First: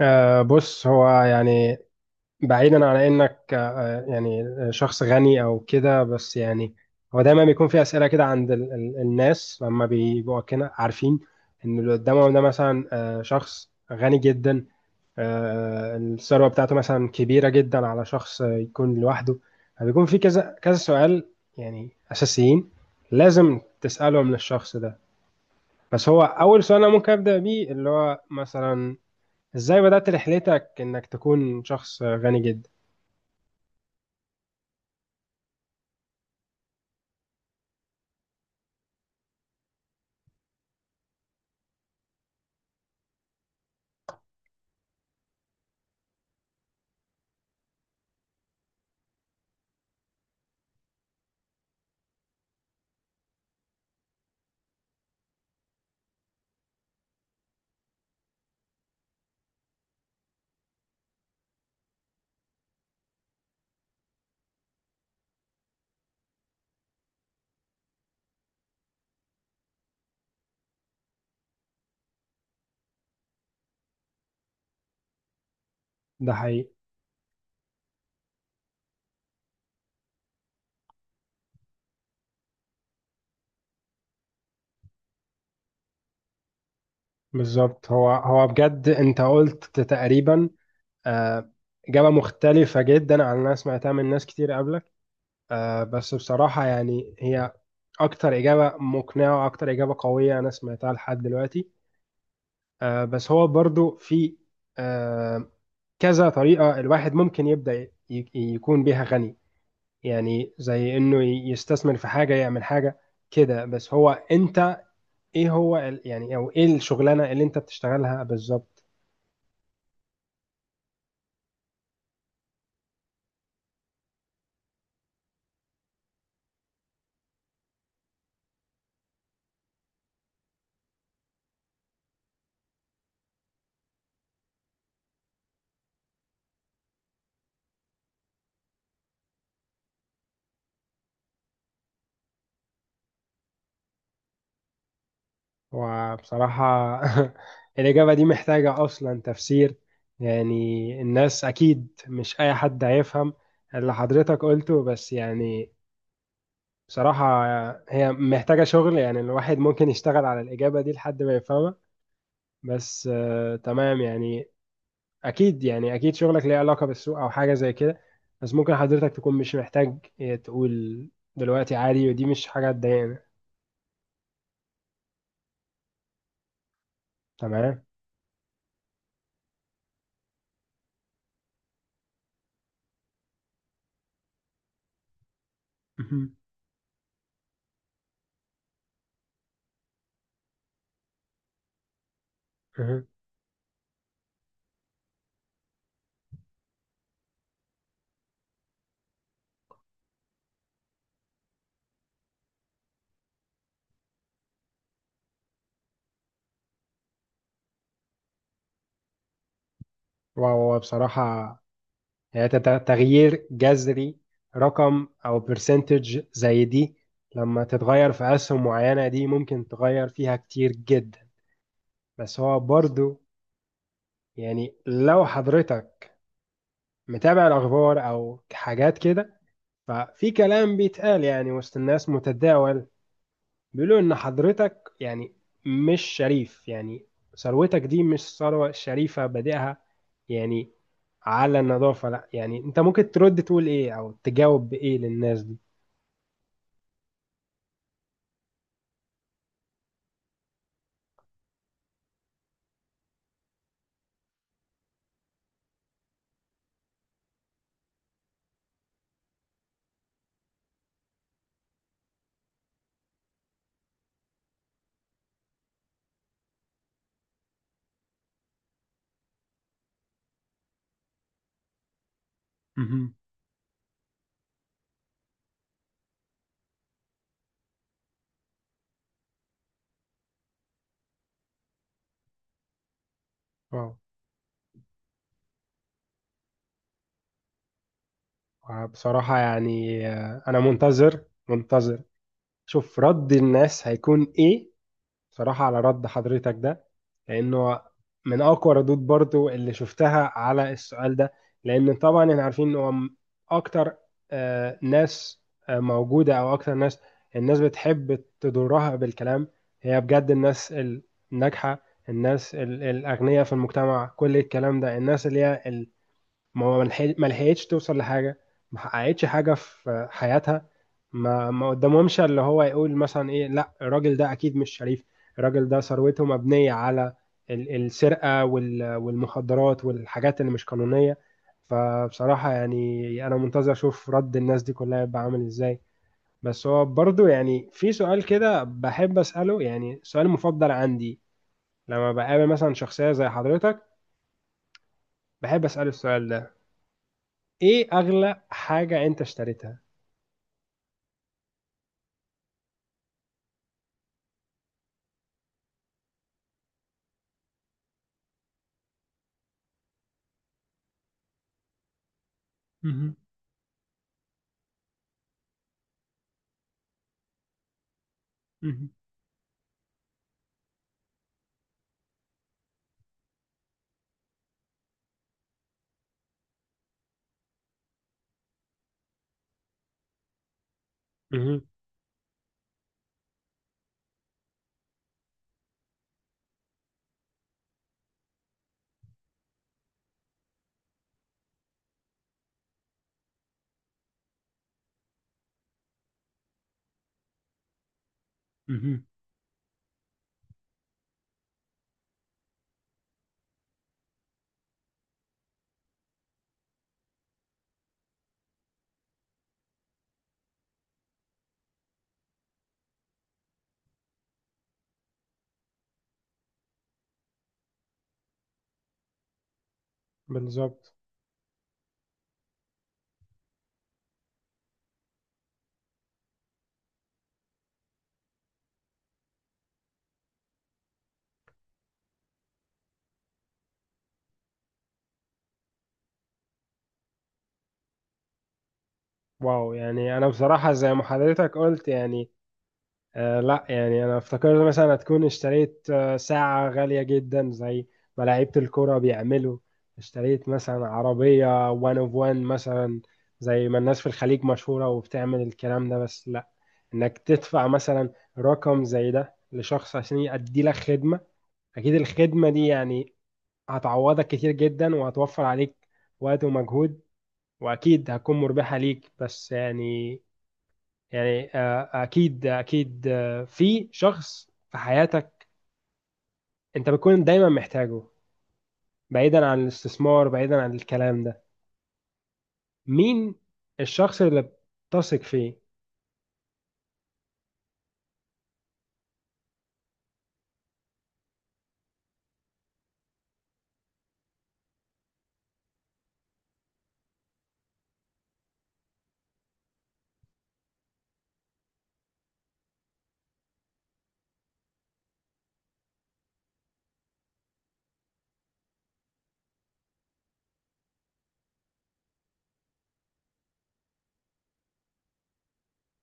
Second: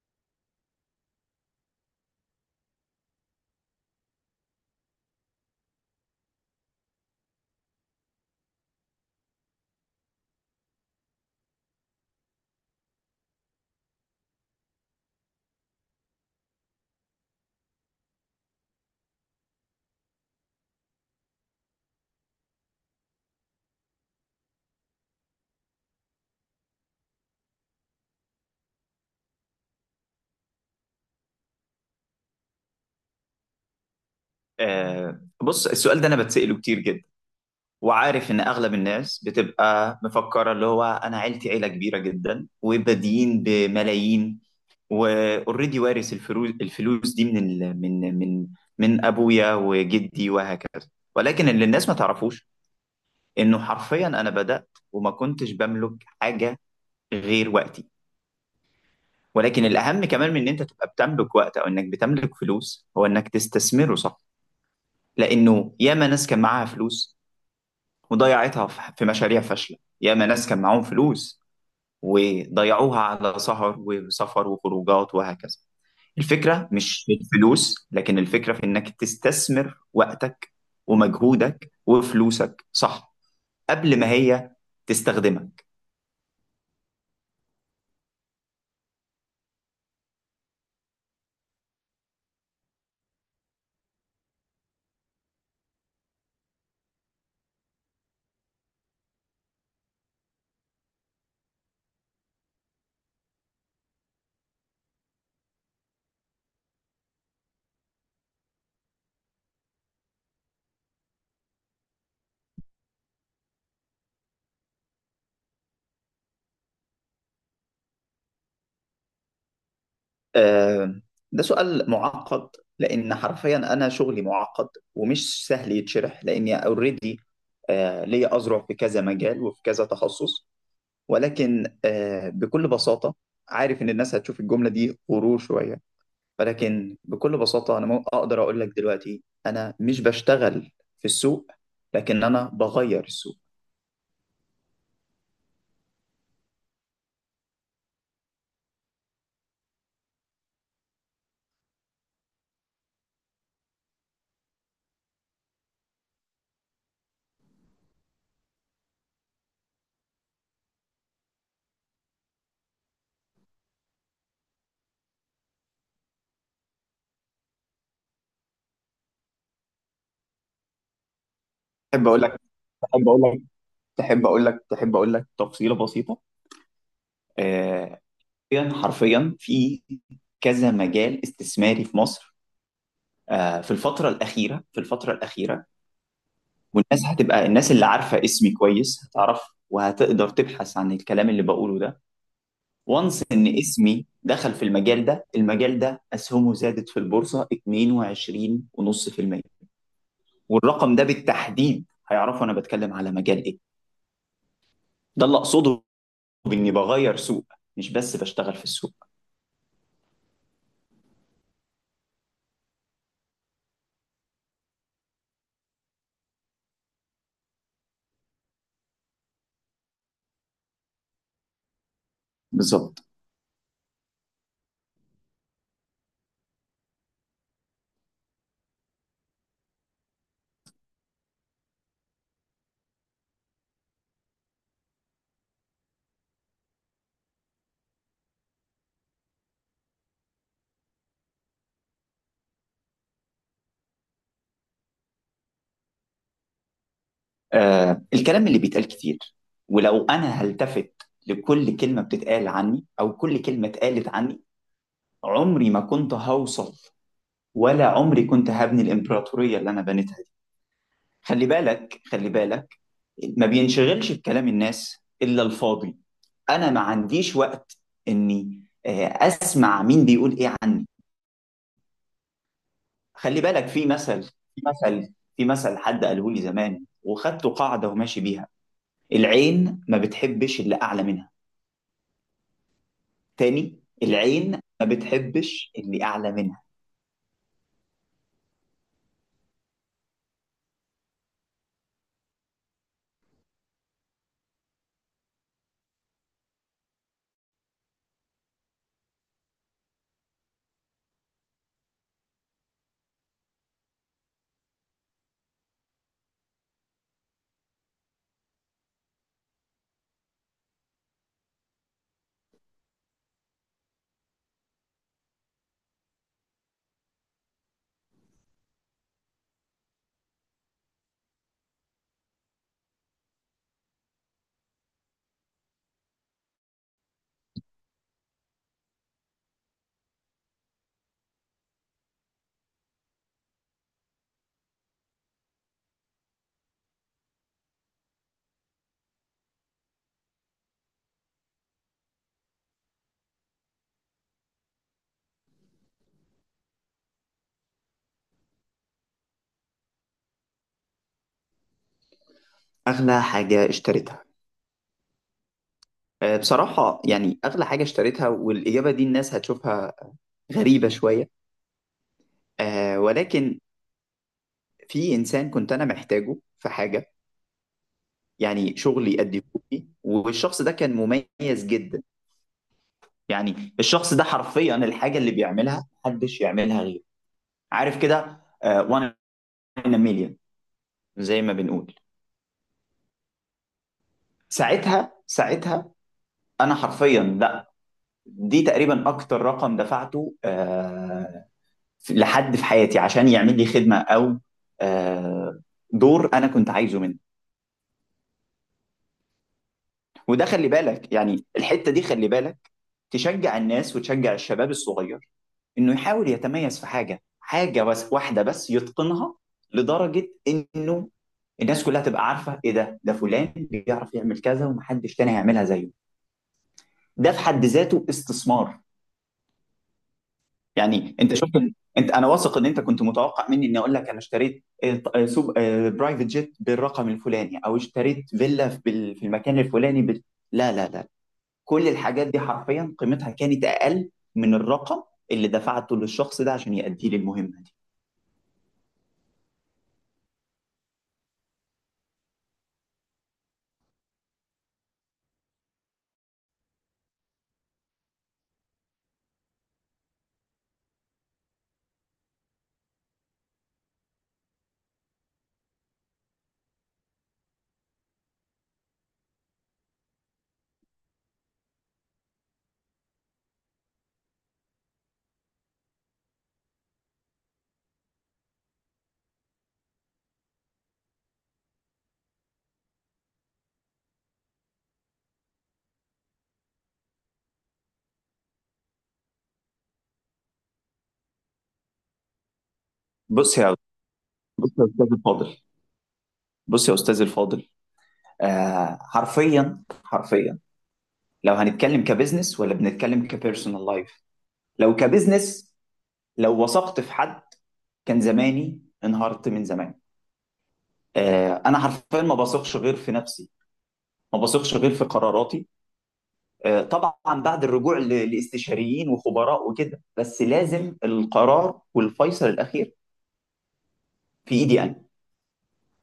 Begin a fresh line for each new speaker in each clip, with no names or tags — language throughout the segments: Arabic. بص هو يعني بعيدا عن انك يعني شخص غني او كده بس يعني هو دايما بيكون في اسئله كده عند ال الناس لما بيبقوا كده عارفين ان اللي قدامهم ده مثلا شخص غني جدا، الثروه بتاعته مثلا كبيره جدا على شخص يكون لوحده. فبيكون في كذا كذا سؤال يعني اساسيين لازم تسالهم للشخص ده. بس هو اول سؤال انا ممكن ابدا بيه اللي هو مثلا، ازاي بدأت رحلتك انك تكون شخص غني جدا؟
بص السؤال ده انا بتسأله كتير جدا، وعارف ان اغلب الناس بتبقى مفكره اللي هو انا عيلتي عيله كبيره جدا وبادئين بملايين واوريدي وارث الفلوس دي من ال... من من من ابويا وجدي وهكذا. ولكن اللي الناس ما تعرفوش انه حرفيا انا بدأت وما كنتش بملك حاجه غير وقتي. ولكن الاهم كمان من ان انت تبقى بتملك وقت او انك بتملك فلوس هو انك تستثمره صح. لانه ياما ناس كان معاها فلوس وضيعتها في مشاريع فاشلة، ياما ناس كان معاهم فلوس وضيعوها على سهر وسفر وخروجات وهكذا.
ده حقيقي.
الفكرة مش في الفلوس، لكن الفكرة في إنك تستثمر وقتك ومجهودك وفلوسك صح قبل ما هي تستخدمك.
بالظبط، هو هو بجد انت قلت تقريبا آه، إجابة مختلفة جدا عن اللي انا سمعتها من ناس كتير قبلك. بس بصراحة يعني هي اكتر إجابة مقنعة واكتر إجابة قوية انا سمعتها لحد دلوقتي. بس هو برضو في آه، كذا طريقة الواحد ممكن يبدأ يكون بيها غني، يعني زي انه يستثمر في حاجة يعمل حاجة كده. بس هو انت ايه هو يعني، او ايه الشغلانة اللي انت بتشتغلها بالظبط؟
آه ده سؤال معقد، لأن حرفيا أنا شغلي معقد ومش سهل يتشرح، لأني أوريدي ليا أذرع في كذا مجال وفي كذا تخصص. ولكن بكل بساطة، عارف إن الناس هتشوف الجملة دي غرور شوية، ولكن بكل بساطة أنا أقدر أقول لك دلوقتي أنا مش بشتغل في السوق، لكن أنا بغير السوق.
وبصراحة الإجابة دي محتاجة أصلا تفسير، يعني الناس أكيد مش أي حد هيفهم اللي حضرتك قلته. بس يعني بصراحة هي محتاجة شغل، يعني الواحد ممكن يشتغل على الإجابة دي لحد ما يفهمها. بس تمام يعني، أكيد يعني أكيد شغلك ليه علاقة بالسوق أو حاجة زي كده، بس ممكن حضرتك تكون مش محتاج تقول دلوقتي
تحب
عادي،
أقول
ودي
لك،
مش حاجة
تحب أقول
تضايقنا.
لك تحب أقول لك تحب أقول لك تفصيلة بسيطة.
تمام.
آه، حرفيا حرفيا في كذا مجال استثماري في مصر، في الفترة الأخيرة
مهم.
والناس هتبقى الناس اللي عارفة اسمي كويس هتعرف وهتقدر تبحث عن الكلام اللي بقوله ده.
مهم.
وانس ان اسمي دخل في المجال ده اسهمه زادت في البورصه 22.5%. والرقم ده بالتحديد هيعرفوا انا بتكلم على مجال ايه. ده اللي اقصده، باني بغير سوق مش بس بشتغل في السوق.
وهو بصراحة يعني تغيير جذري، رقم أو برسنتج زي دي لما تتغير في أسهم معينة دي ممكن تغير فيها كتير جدا. بس هو
بالظبط.
برضو يعني، لو حضرتك متابع الأخبار أو حاجات كده ففي كلام بيتقال يعني وسط الناس متداول، بيقولوا إن حضرتك يعني مش شريف، يعني ثروتك دي مش ثروة شريفة بادئها يعني على النظافة. لا يعني، انت ممكن ترد تقول ايه او تجاوب بايه للناس دي؟
الكلام اللي بيتقال كتير، ولو انا هلتفت لكل كلمه بتتقال عني او كل كلمه اتقالت عني، عمري ما كنت هوصل ولا عمري كنت هبني الامبراطوريه اللي انا بنيتها دي. خلي بالك، ما بينشغلش بكلام الناس الا الفاضي. انا ما عنديش وقت اني اسمع مين بيقول ايه عني.
مهم.
خلي بالك في مثل حد قاله لي زمان وخدته قاعده وماشي بيها: العين ما بتحبش اللي اعلى منها. تاني،
اه
العين ما بتحبش اللي اعلى منها.
بصراحة يعني انا منتظر منتظر شوف رد الناس هيكون ايه صراحة على رد حضرتك ده، لأنه من أقوى ردود برضو اللي شفتها على السؤال ده. لأن طبعا احنا عارفين إن هو أكتر ناس موجودة أو أكتر ناس، الناس بتحب تضرها بالكلام. هي بجد الناس الناجحة، الناس الأغنياء في المجتمع، كل الكلام ده الناس اللي هي ما هو ملحق- ما لحقتش توصل لحاجة، ما حققتش حاجة في حياتها، ما ما قدامهمش اللي هو يقول مثلا ايه. لا الراجل ده اكيد مش شريف، الراجل ده ثروته مبنية على السرقة والمخدرات والحاجات اللي مش قانونية. فبصراحة يعني انا منتظر اشوف رد الناس دي كلها يبقى عامل ازاي. بس هو برضو يعني في سؤال كده بحب اسأله، يعني سؤال مفضل عندي لما بقابل مثلا شخصية زي حضرتك بحب اسأله السؤال ده. ايه اغلى حاجة انت اشتريتها؟
اغلى حاجه اشتريتها؟ بصراحه يعني اغلى حاجه اشتريتها، والاجابه دي الناس هتشوفها غريبه شويه،
مهم.
ولكن في انسان كنت انا محتاجه في حاجه، يعني
مهم.
شغل يأديهولي، والشخص ده كان مميز جدا. يعني الشخص ده حرفيا الحاجة اللي بيعملها محدش يعملها غيره، عارف كده. وان 1000000، زي ما
مهم.
بنقول، ساعتها، انا حرفيا، لا، دي تقريبا اكتر رقم دفعته لحد في حياتي عشان يعمل لي خدمة او آه، دور انا كنت عايزه منه.
مهم.
وده خلي بالك يعني الحتة دي خلي بالك تشجع الناس وتشجع الشباب الصغير انه يحاول يتميز في حاجه، حاجه بس واحده بس يتقنها، لدرجه انه الناس كلها تبقى عارفه. ايه ده؟ ده فلان بيعرف يعمل كذا ومحدش تاني هيعملها زيه. ده في حد ذاته استثمار.
بالظبط.
يعني انت شفت، انت انا واثق ان انت كنت متوقع مني اني اقول لك انا اشتريت، سوب برايفت جيت بالرقم الفلاني، او اشتريت فيلا في في المكان الفلاني لا لا لا، كل الحاجات دي حرفيا قيمتها كانت اقل من الرقم اللي دفعته للشخص ده عشان يأدي لي المهمه دي.
واو يعني، انا بصراحة زي ما حضرتك قلت يعني لا، يعني انا افتكرت مثلا هتكون اشتريت ساعة غالية جدا زي ما لعيبة الكرة بيعملوا، اشتريت مثلا عربية وان اوف وان مثلا زي ما الناس في الخليج مشهورة وبتعمل الكلام ده. بس لا، انك تدفع مثلا رقم زي ده لشخص عشان يأدي لك خدمة، اكيد الخدمة دي يعني هتعوضك كتير جدا وهتوفر عليك وقت ومجهود، واكيد هتكون مربحة ليك. بس يعني، يعني اكيد اكيد في شخص في حياتك انت بتكون دايما محتاجه، بعيدا عن الاستثمار، بعيدا عن الكلام ده، مين
بص يا
الشخص اللي
بص يا استاذ
بتثق
الفاضل،
فيه؟
بص يا استاذ الفاضل آه حرفيا حرفيا، لو هنتكلم كبزنس ولا بنتكلم كبيرسونال لايف؟ لو كبزنس، لو وثقت في حد كان زماني انهارت من زمان. آه انا حرفيا ما بثقش غير في نفسي، ما بثقش غير في قراراتي. آه طبعا بعد الرجوع لاستشاريين وخبراء وكده، بس لازم القرار والفيصل الاخير في ايدي انا.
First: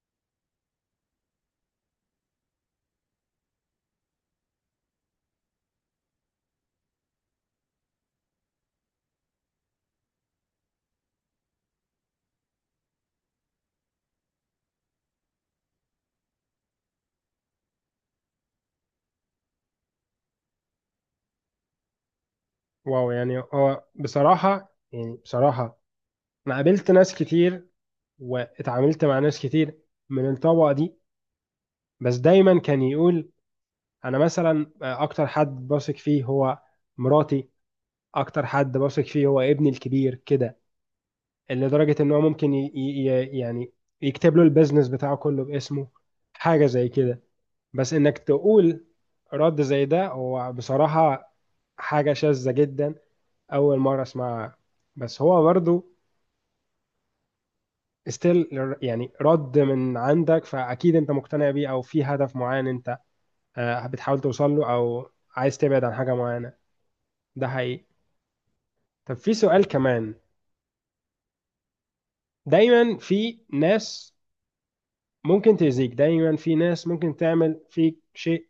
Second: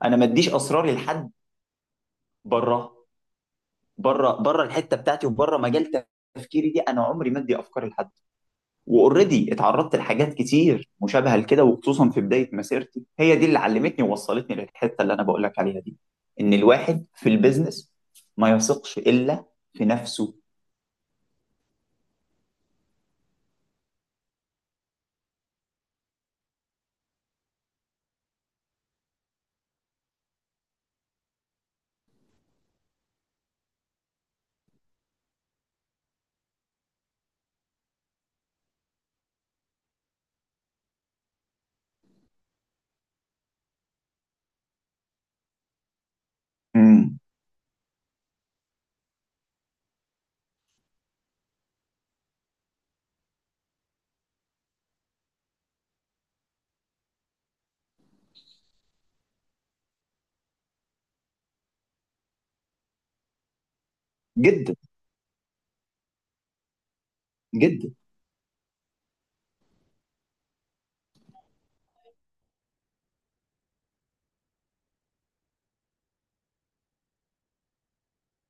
انا ما اديش اسراري لحد بره، الحته بتاعتي وبره مجال تفكيري دي. انا عمري ما ادي افكار لحد. واوريدي اتعرضت لحاجات كتير مشابهه لكده، وخصوصا في بدايه مسيرتي، هي دي اللي علمتني ووصلتني للحته اللي انا بقول لك عليها دي، ان الواحد في البيزنس ما يثقش الا في نفسه.
واو، يعني هو بصراحة يعني، بصراحة انا قابلت ناس كتير واتعاملت مع ناس كتير من الطبقة دي، بس دايما كان يقول انا مثلا اكتر حد بثق فيه هو مراتي، اكتر حد بثق فيه هو ابني الكبير كده، لدرجة ان هو ممكن يعني يكتب له البيزنس بتاعه كله باسمه، حاجة زي
امم
كده. بس انك تقول رد زي ده هو بصراحة حاجة شاذة جدا، اول مرة اسمعها. بس هو برضو استيل يعني رد من عندك، فاكيد انت مقتنع بيه او في هدف معين انت بتحاول توصل له،
جدا،
او عايز تبعد عن حاجة معينة. ده حقيقي.
جدا.
طب في سؤال كمان، دايما في ناس ممكن تأذيك، دايما في ناس ممكن تعمل فيك شيء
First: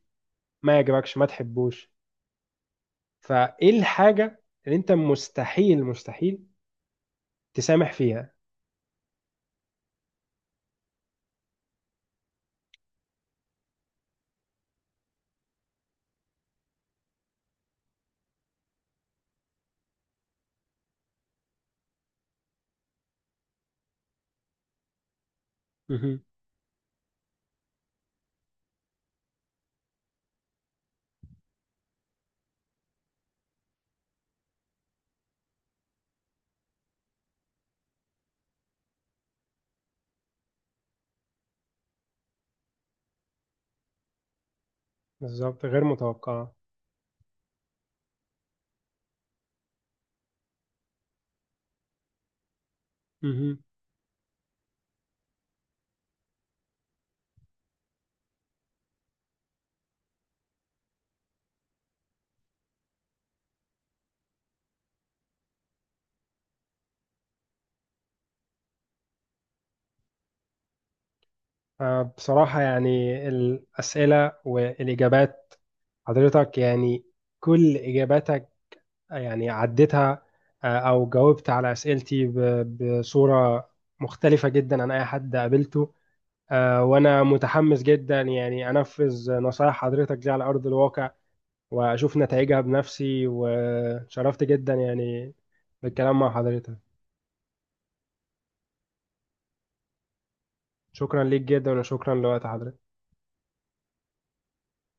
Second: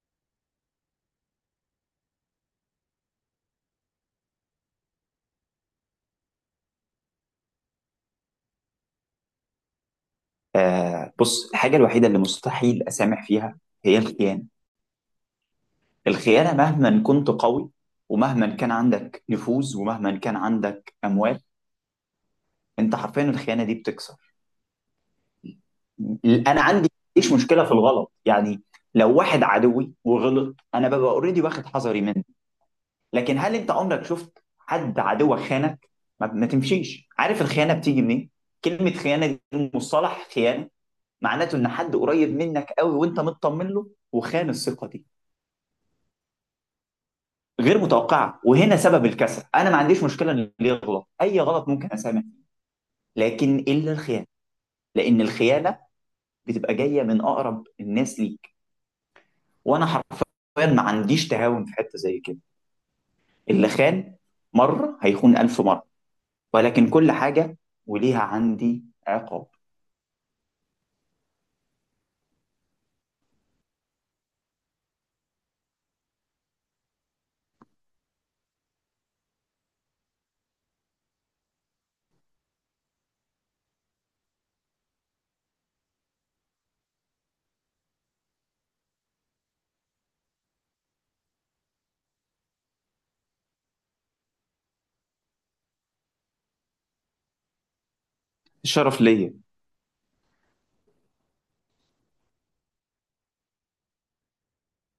ما يعجبكش، ما تحبوش، فايه الحاجة اللي انت مستحيل مستحيل تسامح فيها؟
آه بص الحاجه الوحيده اللي مستحيل اسامح فيها هي الخيانه. الخيانه مهما كنت قوي ومهما كان عندك نفوذ ومهما كان عندك اموال، انت حرفيا الخيانه دي بتكسر.
مهم.
انا عندي مفيش مشكله في الغلط يعني، لو واحد عدوي وغلط انا ببقى اوريدي واخد حذري منه، لكن هل انت عمرك شفت حد عدوك خانك؟ ما تمشيش. عارف الخيانه بتيجي منين؟ كلمه خيانه دي، مصطلح خيانه، معناته ان حد قريب منك قوي وانت مطمن له وخان الثقه دي.
بالظبط، غير متوقعة.
غير متوقعه، وهنا سبب الكسل. انا ما عنديش مشكله ان اللي يغلط اي غلط ممكن اسامح، لكن
مهم.
الا الخيانه. لان الخيانه بتبقى جايه من اقرب الناس ليك، وانا حرفيا ما عنديش تهاون في حته زي كده. اللي خان مره هيخون 1000 مره، ولكن كل حاجه وليها عندي عقاب.
بصراحة يعني الأسئلة والإجابات حضرتك يعني كل إجاباتك يعني عديتها أو جاوبت على أسئلتي بصورة مختلفة جدا عن أي حد قابلته. وأنا متحمس جدا يعني أنفذ نصائح حضرتك دي على أرض الواقع وأشوف نتائجها بنفسي، وشرفت جدا يعني بالكلام مع حضرتك.
الشرف ليا.
شكرا ليك جدا وشكرا لوقت حضرتك.